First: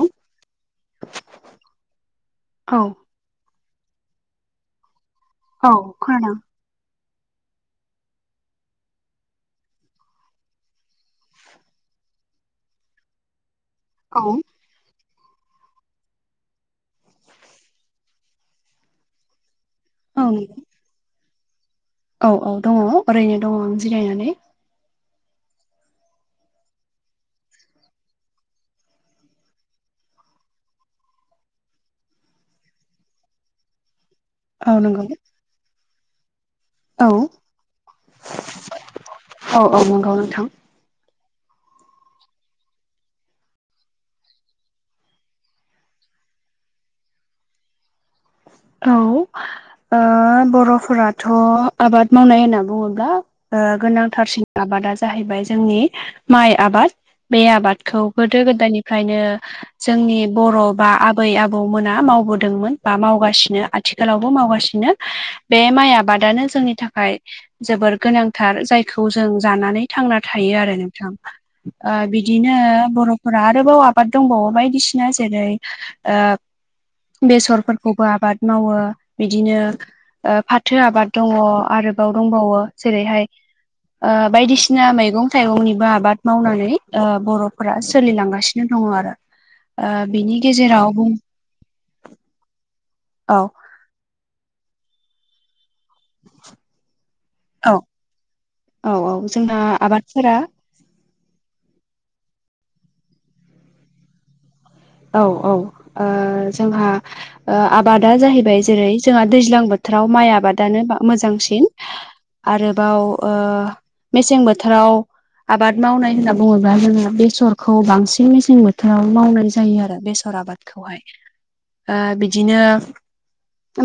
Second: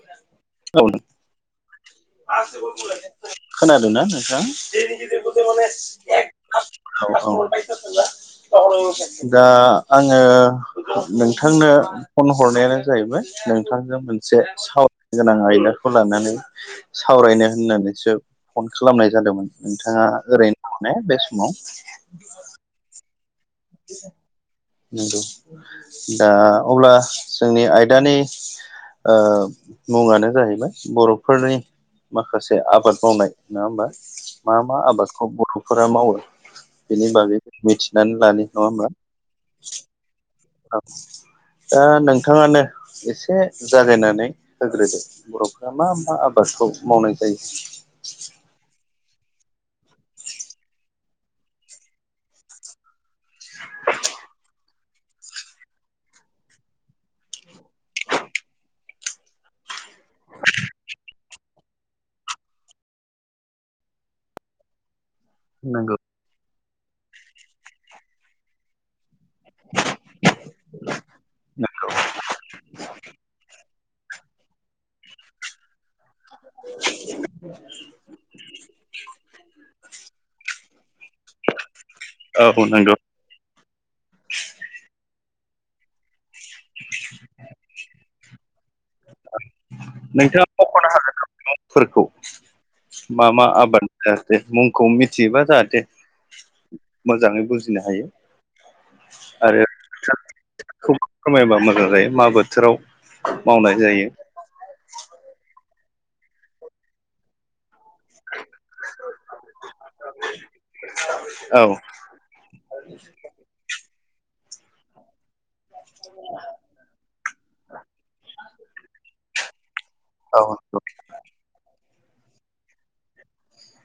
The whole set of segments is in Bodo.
औ औ नों खोनादोंनाा नोंथां? औ खानादों। दा आङो नोंथांनो फन हरनायानो जाहैबाय नोंथांजों औ मोनसे सावरायनो गोनां आयदाखौ लानानै सावरायनो होननानैसो फन खालामनाय जादोंमोन। नोंथाङा औ ओरैनो दङने बे समाव? औ औ दङ ओरैनो दङ आं जिरायनानै। नंगौ दा अब्ला जोंनि आयदानि मुङानो जाहैबाय बर'फोरनि माखासे आबाद मावनाय नङा होमबा मा औ मा नंगौ आबादखौ बर'फोरा मावो बेनि औ बागै मिथिनानै लानाय नङा होमबा? औ औ नंगौ नोंथां। औ दा नोंथाङानो एसे जागायनानै होग्रोदो बर'फ्रा मा मा आबादखौ मावनाय जायो। औ बर'फोराथ' आबाद मावनाय होनना बुङोब्ला गोनांथारसिन आबादा जाहैबाय जोंनि माइ आबाद। बे आबादखौ गोदो गोदायनिफ्रायनो जोंनि बर' बा आबै आबौमोना मावबोदोंमोन बा मावगासि नो आथिखालावबो मावगासिनो बे माइ नंगौ आबादानो जोंनि थाखाय जोबोर गोनांथार जायखौ जों जानानै थांना थायो आरो नोंथां? बिदिनो बर'फोरा आरोबाव आबाद दंबावो बायदिसिना जेरै बेसरफोरखौबो आबाद मावो बिदिनो फाथो आबाद दङ आरो बाव दंबावो औ नंगौ जेरैहाय बायदिसिना मैगं थाइगंनिबो आबाद मावनानै बर'फोरा सोलिलांगासिनो दङ आरो। [unintelligible] बिनि गेजेराव बुं फोरखौ मा औ मा आबाद जाहाथे मुंखौ मिथियोबा जाहाथे मोजाङै औ बुजिनो हायो औ औ जोंना आरो खोथाखौ आबादफोरा फोरमायबा मोजां जायो मा बोथोराव मावनाय जायो। औ औ जोंहा आबादा जाहैबाय जेरै जोंहा दैज्लां बोथ थोराव माइ आबादानो औ मोजांसिन। आरोबाव मेसें बोथोराव आबाद मावनाय होनना बुङोब्ला जोङो बेसरखौ बांसिन मेसें बोथोराव मावनाय जायो आरो बेस सर औ आबादखौहाय बिदिनो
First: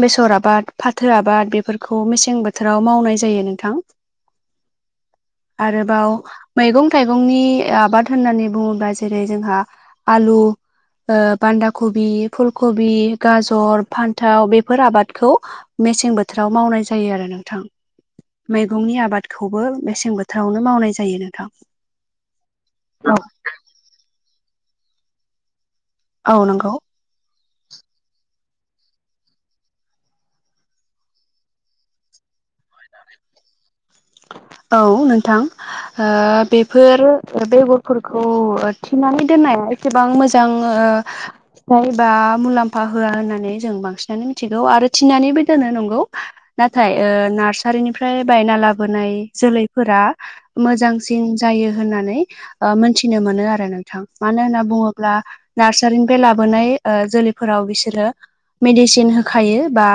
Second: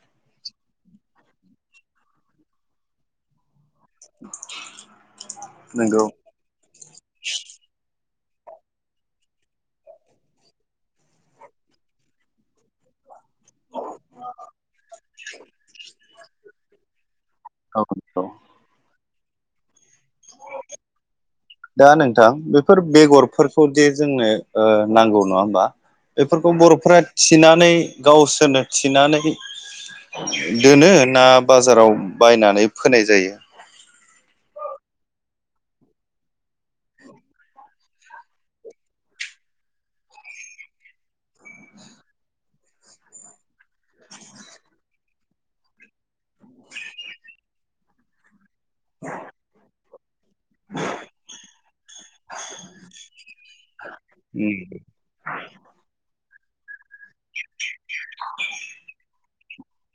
बेसर आबाद फाथो आबाद बेफोरखौ मेसें बोथोराव मावनाय जायो नोंथां। नंगौ आरोबाव मैगं थाइगंनि आबाद होननानै बुङोब्ला जेरै जोंहा आलु बान्दा कबि फुलकबि गाजर फान्थाव बेफोर आबादखौ मेसें बोथोराव मावनाय जायो आरो नोंथां। औ नंगौ मैगंनि आबादखौबो मेसें बोथ दा नोंथां बेफोर बेगरफोर खौ दि जोंनो नांगौ नङा होमबा औ बेफोरखौ नंगौ बर'फ्रा थिनानै गावसोरनो थिनानै दोनो ना बाजाराव बायनानै फोनाय जायो। औ नोंथां। बेफोर बेगरफोरखौ थिनानै दोननाया गोबां मोजां बा मुलाम्फा होआ होननानै जों बांसिनानो मिथिगौ आरो थिननानैबो दानो नंगौ नाथाय ओ नारसारिनिफ्राय बायना लाबोनाय जोलैफोरा मोजांसिन जायो होननानै मोनथिनो मोनो आरो नोंथां मानो उम होनना बुङोब्ला नारनि लाोनाय जैफोराव बिसोरो मेदिसिन हो खायो बा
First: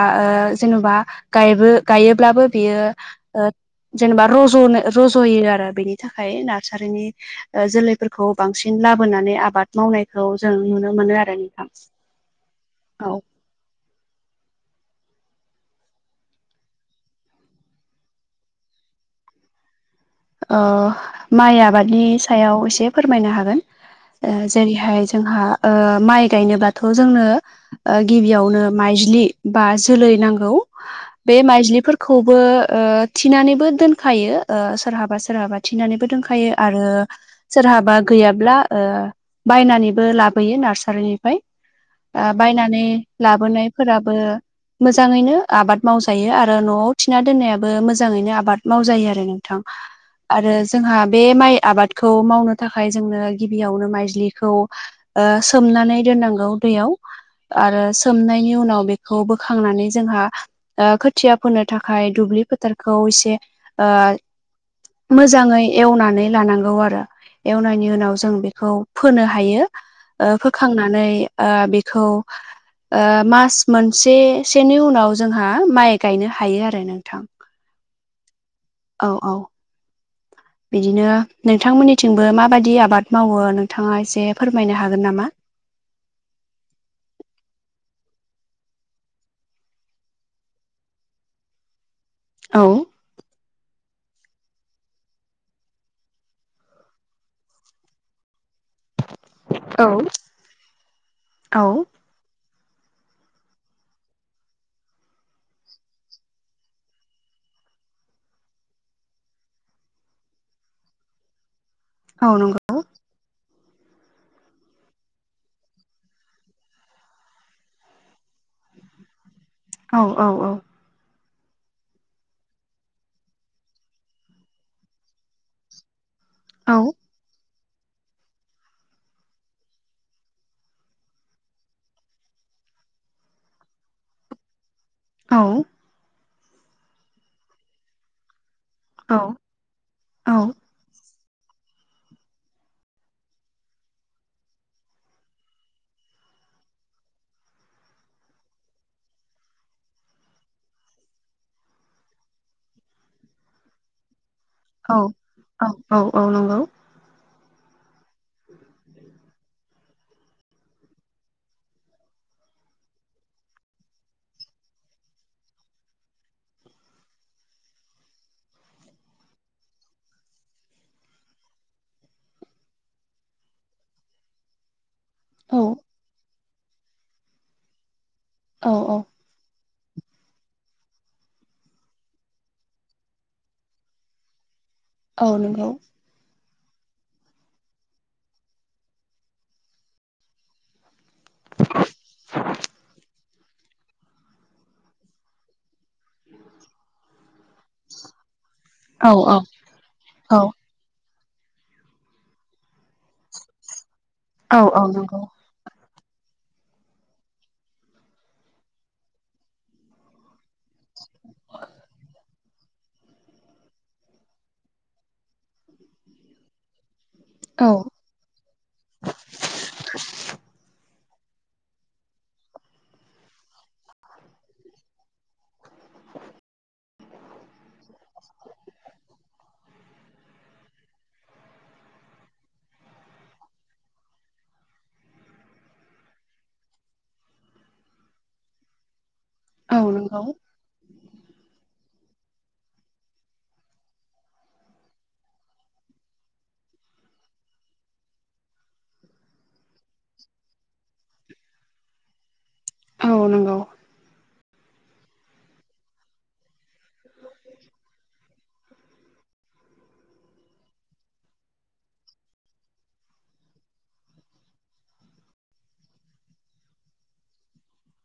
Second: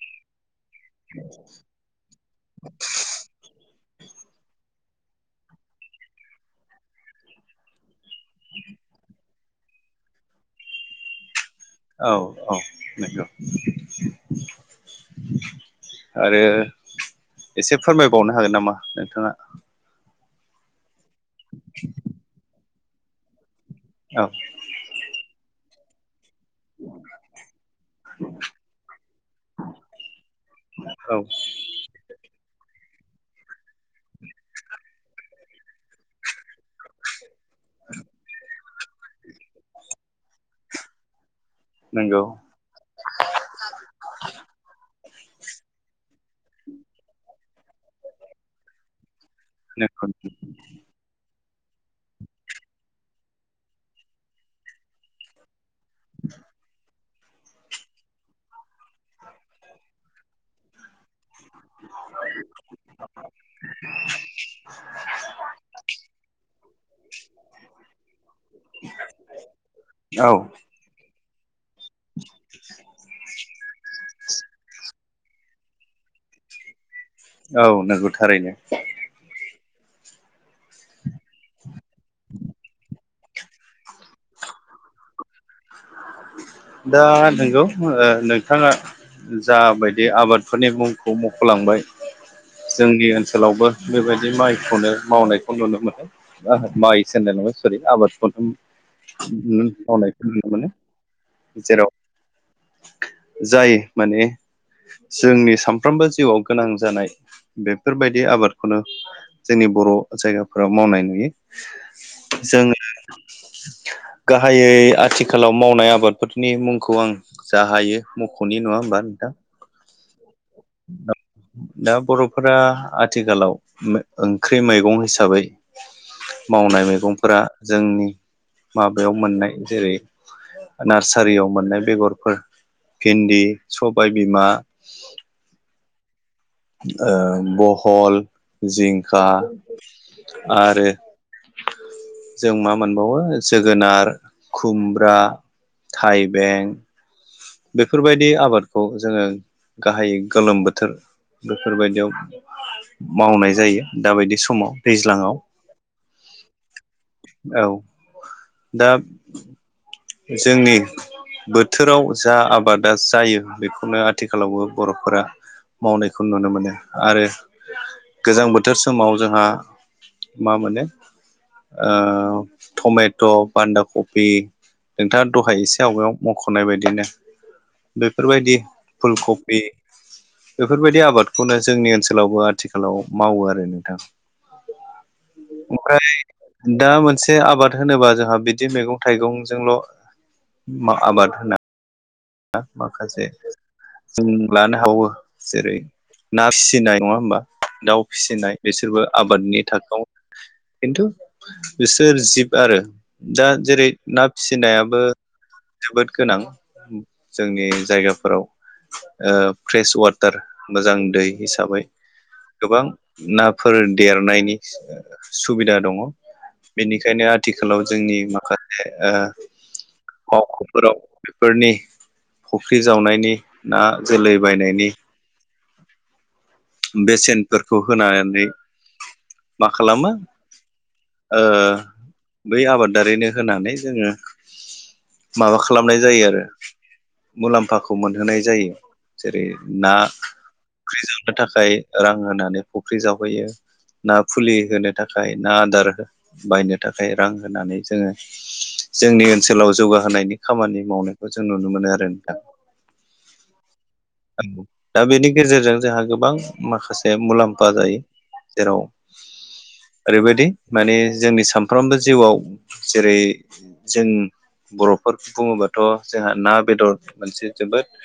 जेन'बाबो गायोब्लाबो बेयो जेनेबा रज'नो रज'यो आरो बेनि थाखाय नारसारिनि जोलै खौ बांसिन लाबोनानै आबाद मावनायखौ जों नुनो मोनो आरो नोंथां औ औ औ नगौ आरो एसे फोरमायबावनो हागोन नामा नोंथाङा माइ आबादनि सायाव एसे फोरमायनो हागोन औ जेरैहाय जोंहा माइ गायनोबाथ' जोंनो गिबियावनो माइज्लि बा जोलै नांगौ औ बे माइलि खौबो थिनानैबो दोनखायो सोरहाबा सोरहाबा थिनानैबो दोनखायो आरो सोरहाबा गैयाब्ला बायनानैबो लाबोयो नारसारिनिफ्राय नंगौ बायनानै लाबोनायफोराबो मोजाङैनो आबाद मावजायो आरो न'आव थिना दोननायाबो मोजाङैनो आबाद मावजायो आरो नोंथां नंगौ आरो जोंहा बे माइ आबादखौ मावनो थाखाय जोंनो गिबियावनो माइज्लिखौ सोमनानै दोननांगौ दैयाव आरो सोमनायनि उनाव बेखौ बोखांनानै जोंहा खुथिया फोनो थाखाय दुब्लि फोथारखौ एसे मोजाङै एवनानै लानांगौ आरो एवनायनि उनाव जों बेखौ फोनो हायो औ खांनानै बेखौ मास मोनसे सेनि उनाव जोंहा माइ गायनो हायो आरो नोंथां औ नोंगौ थारैनो औ औ बिदिनो नोंथांमोननिथिंबो माबायदि आबाद मावो नोंथाङा एसे फोरमायनो हागोन नामा दा नंगौ नोंथाङा जाबायदि आबादफोरनि मुंखौ मख'लांबाय औ जोंनि ओनसोलावबो बेबायदि माइखौनो मावनायखौ नुनो मोनो माइ सोहोनलाय नङा सरि आबादखौथ न औ मावनायखौ नुनो मोनो औ जेराव जाय माने जोंनि सानफ्रोमबो जिउआव गोनां जानाय बेफोरबायदि आबादखौनो जोंनि बर' जायगाफोराव मावनाय नुयो औ नंगौ जोङो गाहायै आथिखालाव मावनाया आबादफोरनि मुंखौ आं जा हायो मख'नि नङा होमबा नोंथां औ औ औ दा बर'फोरा आथिखालाव ओंख्रि मैगं हिसाबै औ मावनाय मैगंफोरा जोंनि माबायाव मोननाय जेरै नारसारियाव मोननाय बेगरफोर भिन्दि सबाय बिमा औ बहल जिंखा औ आरो जों मा मोनबावो जोगोनार खुमब्रा थाइबें बेफोरबायदि आबादखौ जोङो गाहायै गोलोम बोथोर बेफोरबायदियाव मावनाय जायो दाबायदि समाव औ दैज्लाङाव औ औ औ नंगौ औ दा जोंनि बोथोराव जा आबादा जायो बेखौनो आथिखालावबो बर'फोरा मावनायखौ नुनो मोनो आरो गोजां बोथोर समाव जोंहा मा मोनो टमेट' बान्दा कफ नोंथाङा औ दहाय एसे आवगायाव मख'नाय बायदिनो बेफोरबायदि औ औ फुल कफि बेफोरबायदि आबादखौनो जोंनि ओनसोलावबो आथिखालाव मावो आरो नोंथां। औ नंगौ [unintelligible] ओमफ्राय दा मोनसे आबाद होनोबा जोंहा बिदि मैगं थाइगंजोंल' मा आबाद होना माखासे जों लानो हाबावो जेरै ना फिसिनाय नङा होमबा दाउ फिसिनाय बिसोरबो औ औ आबादनि थाखोआव खिन्थु बिसोर जिब आरो दा जेरै ना औ औ फिसिनायाबो नंगौ जोबोद गोनां। जोंनि जायगाफोराव ओ फ्रेस वा टार मोजां दै हिसाबै गोबां नाफोर देरनायनि सुबिदा दङ बेनिखायनो औ आथिखालाव जोंनि माखासे ओ मावखुफोराव बेफोरनि थि फुख्रि जावनायनि ना जोलै बायनायनि बेसेनफोरखौ होनानै मा खालामो ओ बै आबादारिनो होनानै जोङो माबा खालामनाय जायो आरो मुलाम्फाखौ मोनहोनाय जायो। जेरै औ ना नंगौ फुख्रि जावनो थाखाय रां होनानै फुख्रि जावहोयो। ना फुलि होनो थाखाय ना आदार बायनो थाखाय रां होनानै जोङो जोंनि ओनसोलाव जौगाहोनायनि खामानि मावनायखौ जों नुनो मोनो आरो नोंथां। औ नोंगौ। दा बेनि गेजेरजों जोंहा गोबां माखासे मुलाम्फा जायो। जेराव ओरैबायदि माने जोंनि सानफ्रोमबो जिउआव जेरै जों बर'फोर बुङोबाथ' जोंहा ना बेदर मोनसे जोबोद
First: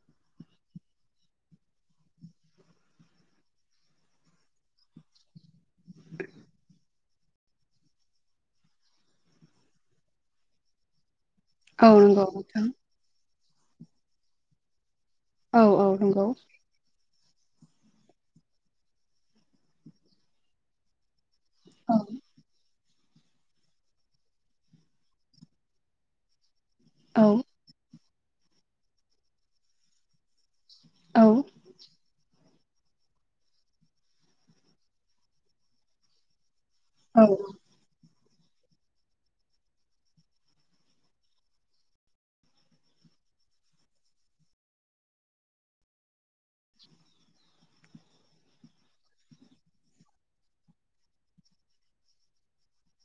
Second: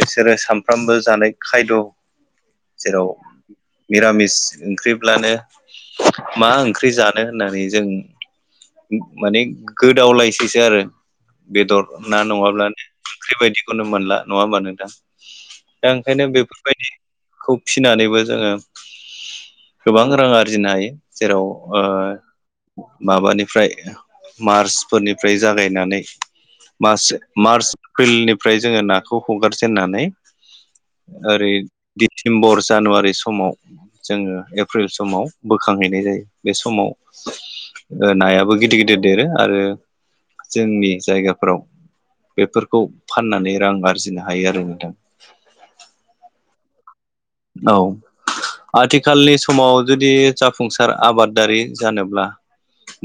बिसोरो सामफ्रामबो जानाय खायद' जेराव मिरामिस ओंख्रिब्लानो मा ओंख्रि जानो मानो होननानै जों माने गोदावलायसैसो आरो। बेदर औ ना नंगौ नोंथां नङाब्लानो ओंख्रि बायदिखौनो मोनला नङा होमबा नोंथां? औ औ दा ओंखायनो नंगौ बे बेबायदिखौ फिनानैबो जोङो गोबां रां आरजिनो हायो। जेराव औ ओ माबानिफ्राय मार्चफोरनिफ्राय जागायनानै मास औ मार्च एप्रिलनिफ्राय जोङो नाखौ हगारजेननानै ओरै डिसेम्बर जानुवारि समाव जोङो एप्रिल समाव बोखांहैनाय जायो बे समाव औ। ओ नायाबो गिदिर गिदिर देरो आरो जोंनि जायगाफोराव बेफोरखौ फाननानै रां आरजिनो हायो आरो नोंथां। औ। आथिखालनि समाव जुदि जाफुंसार आबादारि जानोब्ला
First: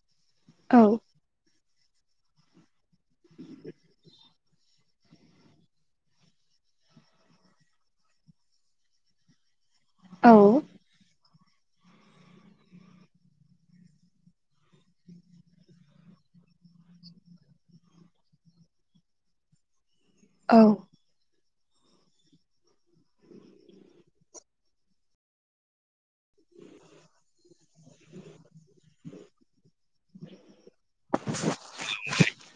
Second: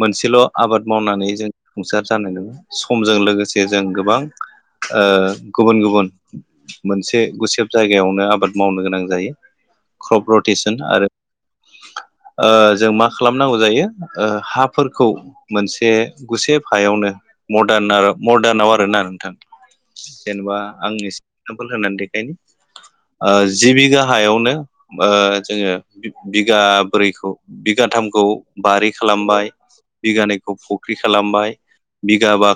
मोनसेल' औ आबाद मावनानै जों जाफुंसार जानांगौब्ला समजों लोगोसे जों गोबां ओ गुबुन गुबुन मोनसे गुसेब जायगायावनो आबाद मावनो गोनां जायो औ क्रब रतेसन आरो ओ जों मा खालामनांगौ जायो ओ हाफोरखौ मोनसे गुसेब हायावनो मदार्न-मदार्नाव आरोना नोंथां। जेनेबा आं एसे एगजामपोल होनानै देखायनि ओ जि बिघा हायावनो बा जोङो बिगाब्रैखौ बिगाथामखौ बारि खालामबाय। बिगानैखौ फुख्रि खालामबाय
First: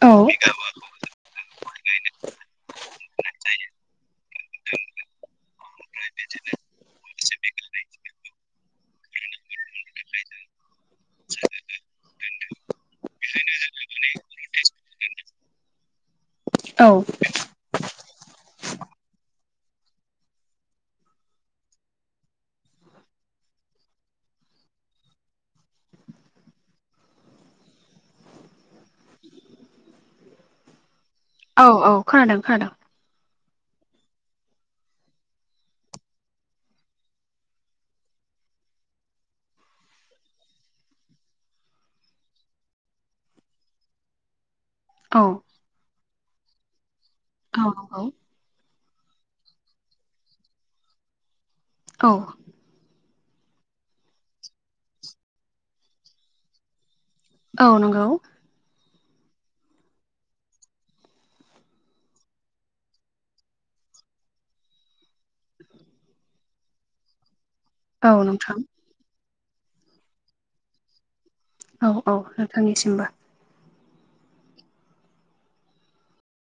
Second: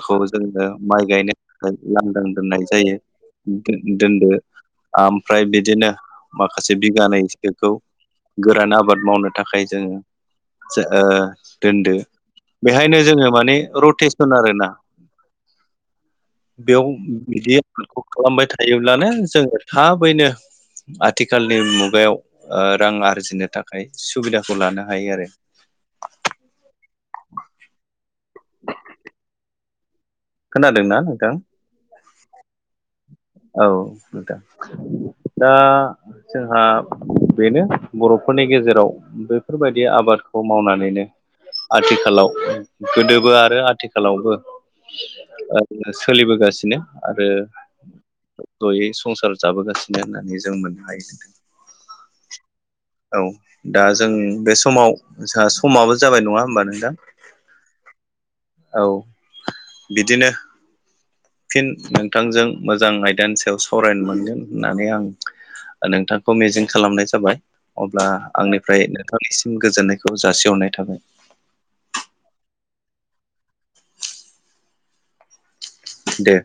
औ जोनो माइ गायनो लांदां दोननाय जायो दो-दोनदो ओमफ्राय बिदिनो माखासे बिगानैसोखौ गोरान आबाद मावनो थाखाय जोङो दोन्दो बेहायनो जोङो माने रटेसन आरो ना औ बेयाव बिदि आखलखौ खालामबाय थायोब्लानो जोङो थाबैनो आथिखालनि मुगायाव रां आरजिनो थाखाय सुबिदाखौ लानो हायो आरो। खोनादोंना नोंथाङा? औ औ खोनादों खोनादों। औ नोंथां दा जोंहा बेनो बर'फोरनि गेजेराव बेफोरबायदि आबादखौ मावनानैनो आथिखालाव गोदोबो आरो आथिखालावबो औ ओरैनो सोलिबोगासिनो आरो औ नंगौ जयै संसार जाबोगासिनो होननानै जों मोननो हायो नोंथां। औ औ दा जों बे समाव जोंहा समाबो जाबाय नङा होमबा नोंथां? औ नंगौ। औ बिदिनो फिन नोंथांजों मोजां आयदानि सायाव सरायनो मोनगोन होननानै आं नोंथांखौ मिजिं खालामनाय जाबाय। अब्ला औ नोंथां आंनिफ्राय नोंथांनिसिम गोजोननायखौ जासिहरनाय थाबाय। औ औ नोंथांनि सिमबो। दे